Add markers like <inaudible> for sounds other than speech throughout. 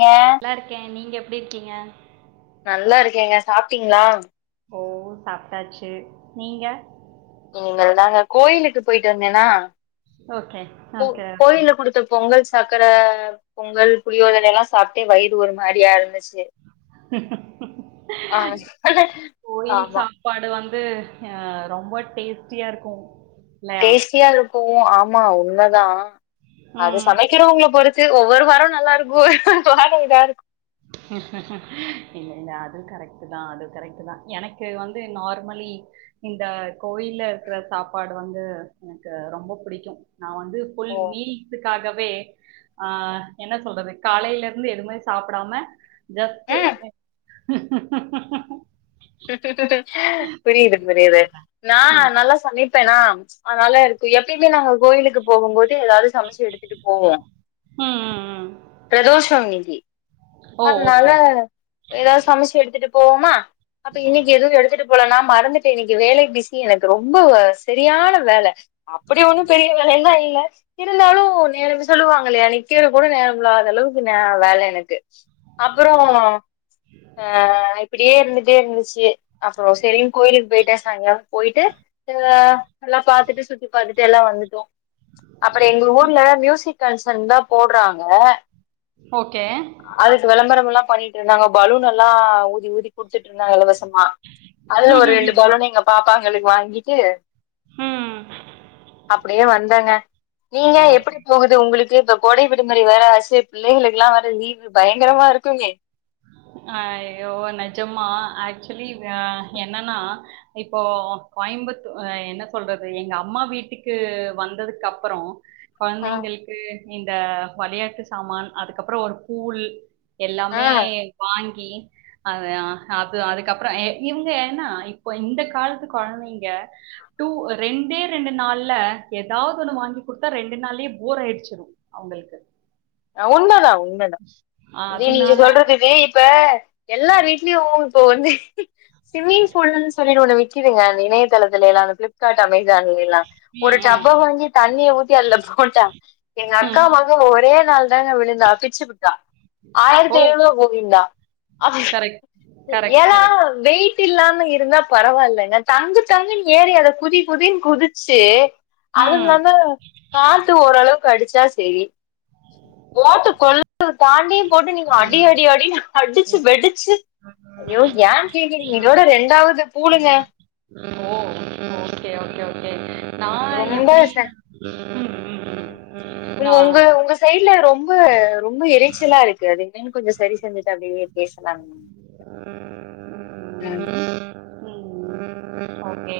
ஏ நல்லா இருக்கே நீங்க எப்டி இருக்கீங்க நல்லா இருக்கேங்க சாப்ட்டீங்களா ஓ சாப்ட்டாச்சு நீங்க இனிமேல் தாங்க கோய்லுக்கு போய்ட்டு வந்தேன்னா ஓகே, கோ ஓகே, ஓகே. கோயில்ல குடுத்த பொங்கல் சக்கர பொங்கல் புளியோதர எல்லா சாப்ட்டு வயிறு ஒரு மாரியாருந்துச் ஆ கோயில் ஆமா சாப்பாடு வந் து அ ரொம்ப டேஸ்ட்டியா ருக்கூ டேஸ்ட்டியாருக்கு ஓ ஆமா உண்மதா அது ம். சமைக்கிறவங்ள பொறுத் து ஒவ்வொரு வாரோ நல்லாருக்கு <unintelligible> இல்ல இல்ல அது கரெக்டு தா அது கரெக்டு தா எனக்கு வந்து நார்மலி இந்த கோயில்ல இருக்ற சாப்பாடு வந்து எனக்கு ரொம்ப புடிக்கு நா வந்து ஃபுல் நீத்துக்காகவே ஆ என்ன சொல்றது காலையிலெருந்து எதுவுமே சாப் படாம ஜஸ்ட்டு ம் <unintelligible> புரியுது புரியுது நா ம் நல்லா சமைப் பேனா அதனால இருக்கு எப்பயுமே நாங்க கோயிலுக்கு போகும் போத் தை எதாவ்து சமச்சு எடுத்துட்டு போவோ ம் ம் ம் ப்ரதோஷோ இன்னிக்கி ஓ அத்னால ஓகே எதாவ்து சமச்சு எடுத்துட்டு போவோமா அப்ப இன்னைக் எதுவு எடுத்துட்டு போல நா மறந்துட்டே இன்னைக்கி வேலைக பிசி எனக்கு ரொம்ப செரியான வேல அப்படி ஒண்ணு பெரிய வேலையெல்லா இல் க்ளாஸ் இருந்தாலு நேரம்ன்னு சொல்லுவாங்களே நிக்கிற கூட நேரமில்லாத அளவுக்கு வே வேல எனக்கு அப்புறோ ஆ இப்பிடியே இருந்துட் டே இருந்துச்சு அப்றோ சேரின் கோயிலுக் போய்ட்டே சாய்ங்காலோ போய்ட்டு அ நல்லா பாத்துட்டு சுத்தி பாத்துட்டு எல்லா வந்துட்டோ அப்பறே எங்க ஊர்ல மியூசிக் கன்சன் தா போட்றாங்க ஓக்கே அதுக்கு வெளம்பரமெல்லா பண்ணிட்ருந்தாங்கோ பலூனெல்லா ஊதி ஊதி குடுத்துட் ருந்தாங்க லவ்வஸ் <unintelligible> அதுல ம் ஒரு ம் ரெண்டு ம் பலூன எங்க பாப்பாங்களுக் வாங்கிட்டு ம் அப்டியே வந்தேங்க நீங்க ம் ஓகே எப்பிடி போகுது உங்குளுக் கு இப்ப கோடை விடுமுறை வேற ஆச்சு பிள்ளைகளுக்குலா வேற லீவ் பயங்கரமா இருக்கும்மே அய்யோ நெஜமா ஆக்சலி அ என்னன்னா இப்போ கோய்ம்புத்து அ என்ன சொல்றது எங்க அம்மா வீட்டுக்கு வந்ததுக்கப்புறோ ம், கொழந்தைங்கள்க்கு இந்த வளையாட்டு சாமான் அதுக்கப்புறோ ஒரு பூல் எல்லாமே ம். வாங்கி அது அ அப்பு அதுக்கப்றோ எ இவுங்க ஏன்னா இப்பொ இந்த காலத்து கொழந்தைங்க டூ ரெண்டே ரெண்டு நாள்ல எதாவ்து ஒண்ணு வாங்கி குடுத்தா ரெண்டு நாள்யே போர் அய்டுச்சிடு அவுங்களுக்கு அ உண்மதா உண்மதா ஜி நீங்க அதனால சொல்றது ஜி இப்ப எல்லார் வீட்லியு பூல் இப்போ வந்து சிம்மிங் ஃபூல்ன் சொல்லிட்டு ஒண்ணு விக்கிதுங்க அந்த இணையதளத்தில எல்லா அந்த ஃப்ளிப்காட் அமே சான்லி எல்லா ஒரு ம், ம், டப்பா வாங்கி தண்ணிய ஊத்தி அதுல போட்டா எங்க அக்கா ம். மக ஒரே ல்தாங்கா விழுந்தா பிச்சு புட்டா ஆய்ரத்தி ஓ! ஏழ்நூ <unintelligible> இல்லா அது கரெக்ட். எ கரெக்ட், ஏனா கரெக்ட். வெய் டில்லாம இருந்தா பரவால்லங்க தங்கு தங்குன் ஏறி அதுல குதி குதின் குதிச்சு ம். அதுமில்லாம காத்து ஓரளவு கடுச்சா சேரி ஓட்டு கொள் <unintelligible> தாண்டியு போட்டு நீங்க அடி அடி அடின் அடிச்சு வெடிச்சு ஐயோ ஏ கேக்கிறீங்க இதோட ரெண்டாவது பூளுங்க ஓ ஓக்கே ஓக்கே ஓ கே நா எப்டினா ம் ம், ம். உங்கு நான் உங்கு உங்க சைட்ல ரொம்ப ரொம்ப இரைச்சலா இருக்கு அதி <unintelligible> கொஞ்சோ சரி செஞ்சுட்டு அப்டியே பேசலான் ம் ஓகே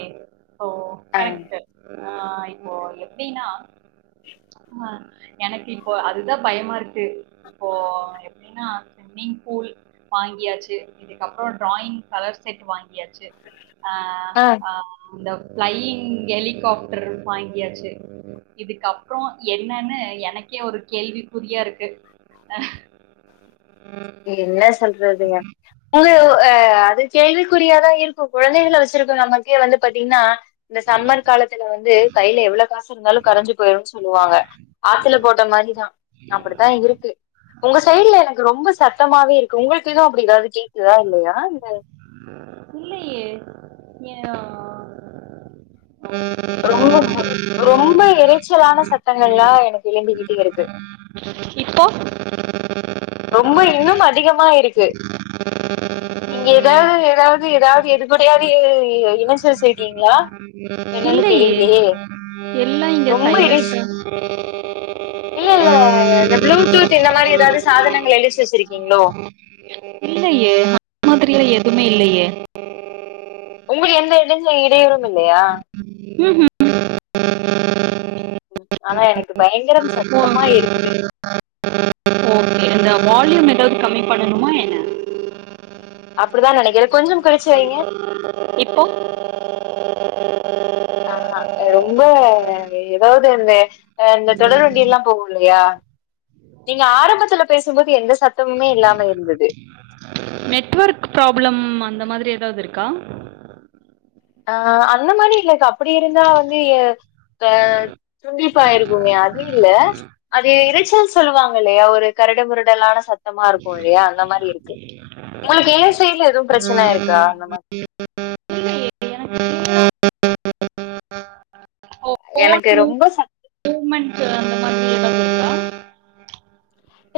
அம் ப்ப எப்டினா அ எனக்கு இப்போ அதுதா பயமாருக்கு இப்போ எப்டினா ஸ்ம்மிங் ஃபூல் வாங்கியாச்சு இதுக்கப்புறோ ட்ராயிங் கலர் செட் வா ங்கியாச்சு அ ஆ, அ ந்த ஃபிளையிங் ஹெலிகாப்ட்ர் வா ங்கியாச்சு இதுக்கப்புறோ என்னனு எனக்கே ஒரு கேள்விகுறியாருக்கு அ இன்ன சொல் றதுங்க ந்து உ அ அது கேள்விக்குறியாதா இருக்கு குழந்தைகள வெச்சிருக்க நமக்கே வந்து பாத்தீங்ன்னா இந்த சம்மர் காலத்துல வந்து கையில எவ்ளோ காசு இருந்தாலு கரைஞ்சு போயிருன் சொல்லுவாங்க ஆத்துல போட்ட மாரிதா அப்பிடித்தா இருக்கு உங்க சைட்ல எனக்கு ரொம்ப சத்தமாவே இருக்கு உங்கள்க்கு எது அப்டி காது கேக்குதா இல்லையா இல்ல இல்லையே ஏ அ ரொம்பொ ரொம்ப இரைச்சலான சத்தங்கள்லா எனக்கு எழும்பிக்கிட்டே இரு இப்போ ரொம்ப இன்னும் அதிகமா இருக்கு நீங்க ஏதாவது ஏதாவது ஏதாவது எதுபடியாவது இனசரிச்சிருக்கீங்களா என்னன்னு இல்லையே தெரியலயே எல்லாம் இங்க ரொம்ப இரிஸ் சைலண்டா இல்ல இல்ல இந்த ப்ளூடூத் இந்த மாதிரி ஏதாவது சாதனங்கள் எழுச்ச வச்சிருக்கீங்களோ இல்லையே இந்த மாதிரிலாம் எதுவுமே இல்லையே உங்களுக்கு எந்த எடஞ்ச இடையூறு இல்லையா ஆனா எனக் ஓக நா வால்யூம் ஏதாவது கம்மி பண்ணணுமா என்ன அப்படிதான் நெனைக்கிறேன் கொஞ்சம் குறைச்சு வைங்க இப்போ <inaudible> ஆஹா ரொம்ப ஏதாவது இந்த அ இந்த தொடர் வண்டியல்லா போகுலே யா நீங்க ஆரம்பத்துல பேசும்போது எந்த சத்த நெட்வொர்க் ப்ராப்ளம் அந்த மாதி ரி ஏதாவது இருக்கா ஆ அந்த மாரி இலக்காப் அப்டி இருந்தா வந்து ஏ ஆ துண்டிப்பாயிருக்குமோ அது இல்ல அது இறைச்சல் சொல்லுவாங் இல்லையா ஒரு கரடு முருடலான ச த்தமா இருக்கு இல்லையா அந்த மாரி இருக்கு உங்களுக்கு ஏ சைட்ல எதுவு பிரச்சனை இருக்கா அந்த மாரி இல்லையே <unintelligible> எனக்கு ரொம்ப சத்த மூவ்மெண்ட் அந்த மாதிரிக்கா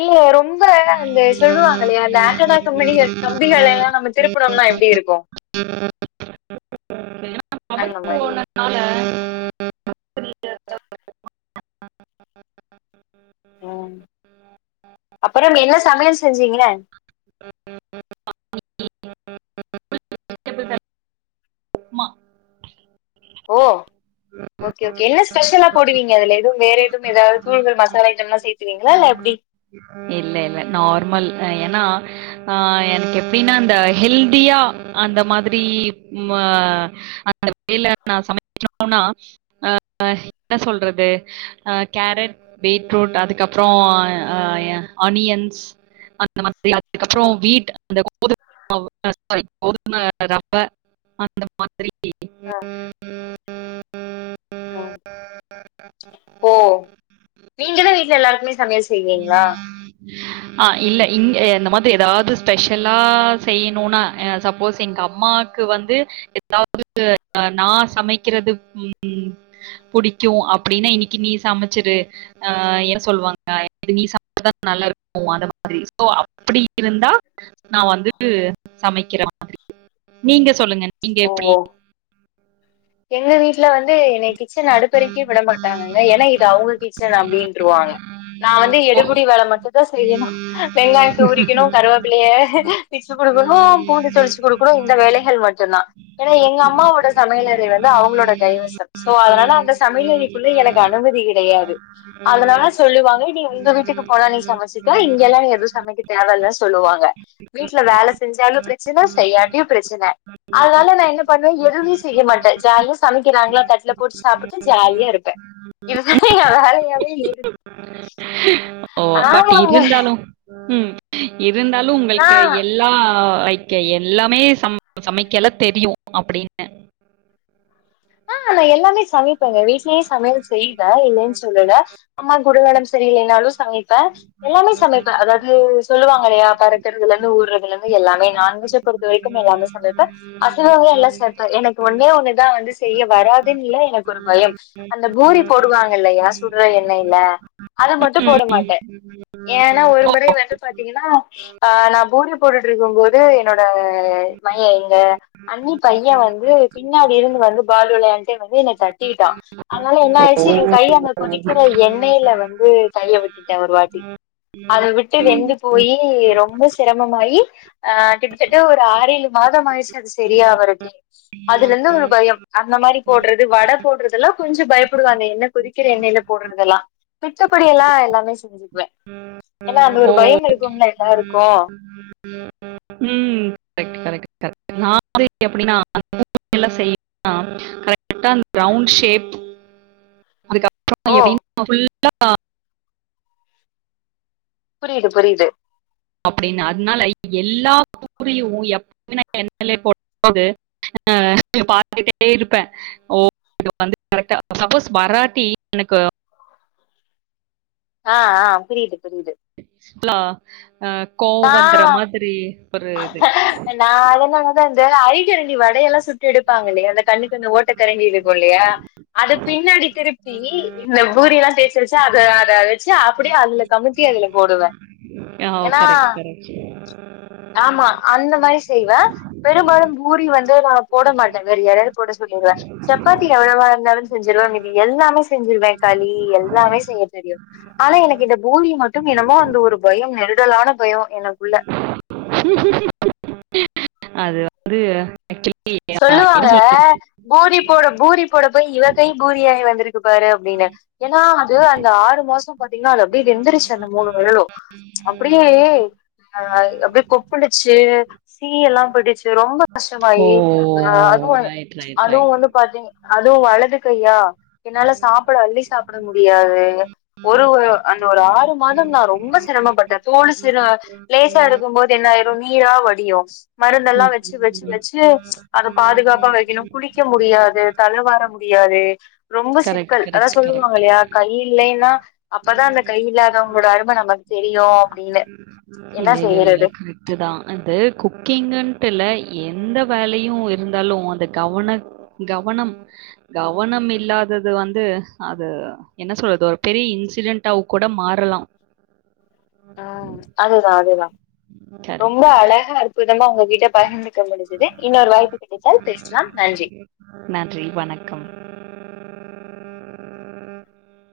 இல்ல ரொம் ம்ப சொல்லுவாங்க இல்லையா அ ஆடாம்ப கம்பிகள்லெல்லா நம்ம திரு அப்புறம்னா எப்டி இருக்கு ஏன்னா அந்த மாரி னால ம் அப்பற என்ன சமையல் செஞ்சீங்களே ஓ ஓகே ஓகே என்ன ஸ்பெஷலா போடுவீங்க அதுல எதுவு வேற எதுவு ஏதாவது தூள்கள் மசாலா ஐட்டம் எல்லா சேத்தவீங்களா இல்ல எப்டடி இல்ல நார்மல் ஏன்னா ஆ எனக்கு எப்படின்னா அந்த ஹெல்தியா அந்த மாதிரி மா அந்த வேல நா சமைக்கும்னா அ என்ன சொல்றது அ கேரட் பீட்ரூட் அதுக்கப்புற ஆ எ ஆனியன்ஸ் அந்த மா அதுக்கப்புற ம், வீட் அந்த <unintelligible> சரி ம், <inaudible> ம். ஓ நீங்களே வீட்ல எல்லாருக்குமே சமையல் செய்வீங்ளா அ இல்ல இங்க இந்த மாத்ரி எதாவ்து ஸ்பெஷலா செய்யணும்னா சப்போஸ் எங்க அம்மாக்கு வந்து எ எதாது நா சமைக்கிறது ம் புடிக்கு அப்டின்னா இன்னைக்கு நீ சமைச்சரு அ ஏ சொல்லுவாங்க நீ சமைத நல்லா இருக்கு அந்த மாதுரி அப்புடி இருந்தா நான் வந்து சமைக்கிற மாதிரி நீங்க சொல்லுங்க நீங்க ஓ எப்படி ஓ எங்க வீட் ல வந்து என்னே கிச்சன் அடுப்பரைக்கே விட மாட்டாங்கங்க ஏன்னா இது அவங்க கிச்சன் அப்படனுவாங்க நான் வந்து ஓ, எடுபிடி வேலை மட்டும் தான் செய்யணும் வெங்காயத்தை உரிக்கிணு கருவேப்பிள்ளைய வச்சு குடுக்கணு பூண்டு தொளிச்சு குடுக்கணும் இந்த வேலைகள் மட்டும் தா ஏ எங்க அம்மாவோட சமையல வந்து அவுங்ளோட கைவசம் சோ அதனால அந்த சமையலக்குள்ள எனக்கு அனுமதி கிடையாது அதனால சொல்லுவாங்க நீ உங்க வீட்டுக்கு போனா நீ சமைச்சுக்க இங்க எல்லாம் நீ எதுவும் சமைக்க தேவையில் சொல்லுவாங்க வீட்டுல வேலை செஞ்சாலும் ப்ரச்சன செய்யாம் ப்ரச்சன அதனால நா என்ன பண்ணுவ எதுமே செய்ய மாட்ட ஜாலிய சமக்கிறாங்களா தட்டுல போட்டு சாப்பிட்டு ஜாலியா இருப்பேன் இதுத வேலையாவே இரு ஓ பாட் இருந்தாலு ம் இர் இருந்தாலு உங்களுக்கு நான் எல்லா ஓகே எல்லாமே சம் சமைக்கலா தெரியு அப்படின்னு ஆ நா எல்லாமே சமைப்பேங்க வீட்லயே சமையல் செய்வே இல்லைன் சொல்லுல அம்மாக்கு ஒடம்பு சரியில்லைனாலு சமைப்ப எல்லாமே சமைப்ப அதாவது சொல்லுவாங்க இல்லையா பறக்கறதுல இருந்து ஊர்றதுல இருந்து எல்லாமே நான்வெஜ்ஜ பொறுத்த வரைக்கும் எல்லாமே சமைப்பே அசைவ உணவுல எல்லா சமைப்ப எனக்கு ஒன்னே ஒண்ணுதா வந்து செய்ய வராதுன்னுல்ல எனக்கு ஒரு பயம் அந்த பூரி போடுவாங்க இல்லையா சுடற எண்ணைல அத மட்டு ம், போட மாட்டே ஏன்னா ஒரு ஓ, முறை வந்து பாத்திங்கன்னா ஆ நா பூரி பூரி போட்டுட்ருக்கும் போது என்னோட மை எங்க அண்ணி பைய வந்து பின்னாடி இருந்து வந்து பால் வெளையான்ட்டே வந்து என்ன தட்டிட்டா அதனால என்ன ஆயிடுச்சு ஓ எங் கை அந்த கொதிக்கிற எண்ணெயில வந்து கைய விட்டுட்டே ஒரு வாட்டி அத விட்டு வெந்து போயி ரொம்ப சிரமமாயி அ கிட்டத்தட்ட ஒரு ஆறேழு மாதமாயிருச்சு அது சரியாவறக்கே அதுல இருந்து ஒரு பய அந்த மாரி போடறது வடை போடறதெல்லா கொஞ்ச பயப்படுவே அந்த எண்ணெ கொதிக்கிற எண்ணெயில போடறதெல்லா மித்தபடியெல்லா எல்லாமே செஞ்சுக்குவ ஏன்னா அந்த ஒரு ஓ பயம் இருக்கும்ல தா இருக்கு நாலா எப்படின்னா பூரி எல்லா செய்யறதுன்னா கரெக்ட் டா அந்த ரவுண்ட் ஷேப் அதுக்கப்புற ஓ எப்டின் ஃபுல் லா புரியுது புரியுது அப்படின்னு அதனால எல்லா ஊரையும் எப்பவும் நான் என்எல்ஏ போடும் போது ஆ பார்த்துகிட்டே இருப்பேன் ஓ சப்போஸ் வராட்டி எனக்கு ஆ ஆ புரியுது புரியுது ஹலோ அ கோவோ வந்துற மாதிரி ஒரு இது. என் நான் அத <unintelligible> நனதுண்டு ஆ ஐ இறங்கி வடையெல்லாம் சுட்டு எடுப்பாங்க இல்லையா அந்த கண்ணு கண்ணு ஓட்ட கறண்டி இருக்கும் இல்லையா அது பின்னாடி திருப்பி இந்த பூரி எல்லாம் தேச்சு வச்சு அதை அத அப்படியே அது இல்ல கமுத்தி அள்ளணு ஓ கரெக்ட் கரெக்ட் ஆ அந்த மாரி செய்வே பெரும்பாலும் பூரி வந்து நா போட மாட்டே வேற யாராவது போட சொல்லிடுவே சப்பாத்தி எவ்ளோவா இருந்தாலு செஞ்சிருவே மீதி எல்லாமே செஞ்சிருவே களி எல்லாமே செய்ய தெரியு ஆனா எனக்கு இந்த பூரி மட்டும் என்னமோ அந்த ஒரு பயம் நெருடலான பயோ எனக்குள்ள அது <unintelligible> அ என்ன சொல்லுவாங்க சொல்றது? பூரி போட பூரி போட போய் இவ கை பூரியாயி வந்திருக்கு பாரு அப்டின்னு ஏன்னா அது அந்த ஆறு மாசோ பாத்தீங்கன்னா அது அப்டியே வெந்துருச்சு அந்த மூனு வெரலு அப்புடியே அ அப்டே கொப்புலுச்சு சீ எல்லா போடிச்சு ரொம்ப கஷ் ஓ! வாயி ஆ அதுவு ரைட், ரைட், அதுவு ரைட். வந்து பாத்தீங் அதுவு வலது க்கையா என்னால சாப்புட அள்ளி சாப்புட முடியாது ஒரு அ அந்த ஒரு ஆறு மாதம் நா ரொம்ப சிரமப்பட்டே தோல் சிர பிளேஸா இருக்கும்போது என்னாயிரும் நீரா வடியூ மருந்தெல்லா வெச்சு வெச்சு து ம். வெச்சு அத பாதுகாப்பா வைக்கணும் குளிக்க முடியாது தல வார முடியாது ரொம்ப கரெக்ட், சிக்கல் அதா கரெக்ட், கரெக்ட். சொல்லுவாங்க இல்லையா கை இல்லைன்னா அப்பதா அந்த கையில்லாதவங்களோட அரும நமக்கு தெரியு அப்புடின்னு இல்ல இல்ல இல்ல இல்ல கரெக்ட்டு தா அது குக்கிங்குன்ட்டு இல்ல எந்த வேலையு இருந்தாலு அந்த கவனக் கவனம் கவனம் இல்லாதது வந்து அது என்ன சொல்றது ஒரு பெரிய இன்சிடென்டாவ் கூட மாறலா தா அதுதா ரொம்ப கரெக்ட்டு. அழகா அற்புதமா உங்ககிட்ட பகிர்ந்துக்க முடிஞ்சுது இன்னொரு வாய்ப்பு கிடைத்தால் பேசலா நன்றி உம் உம்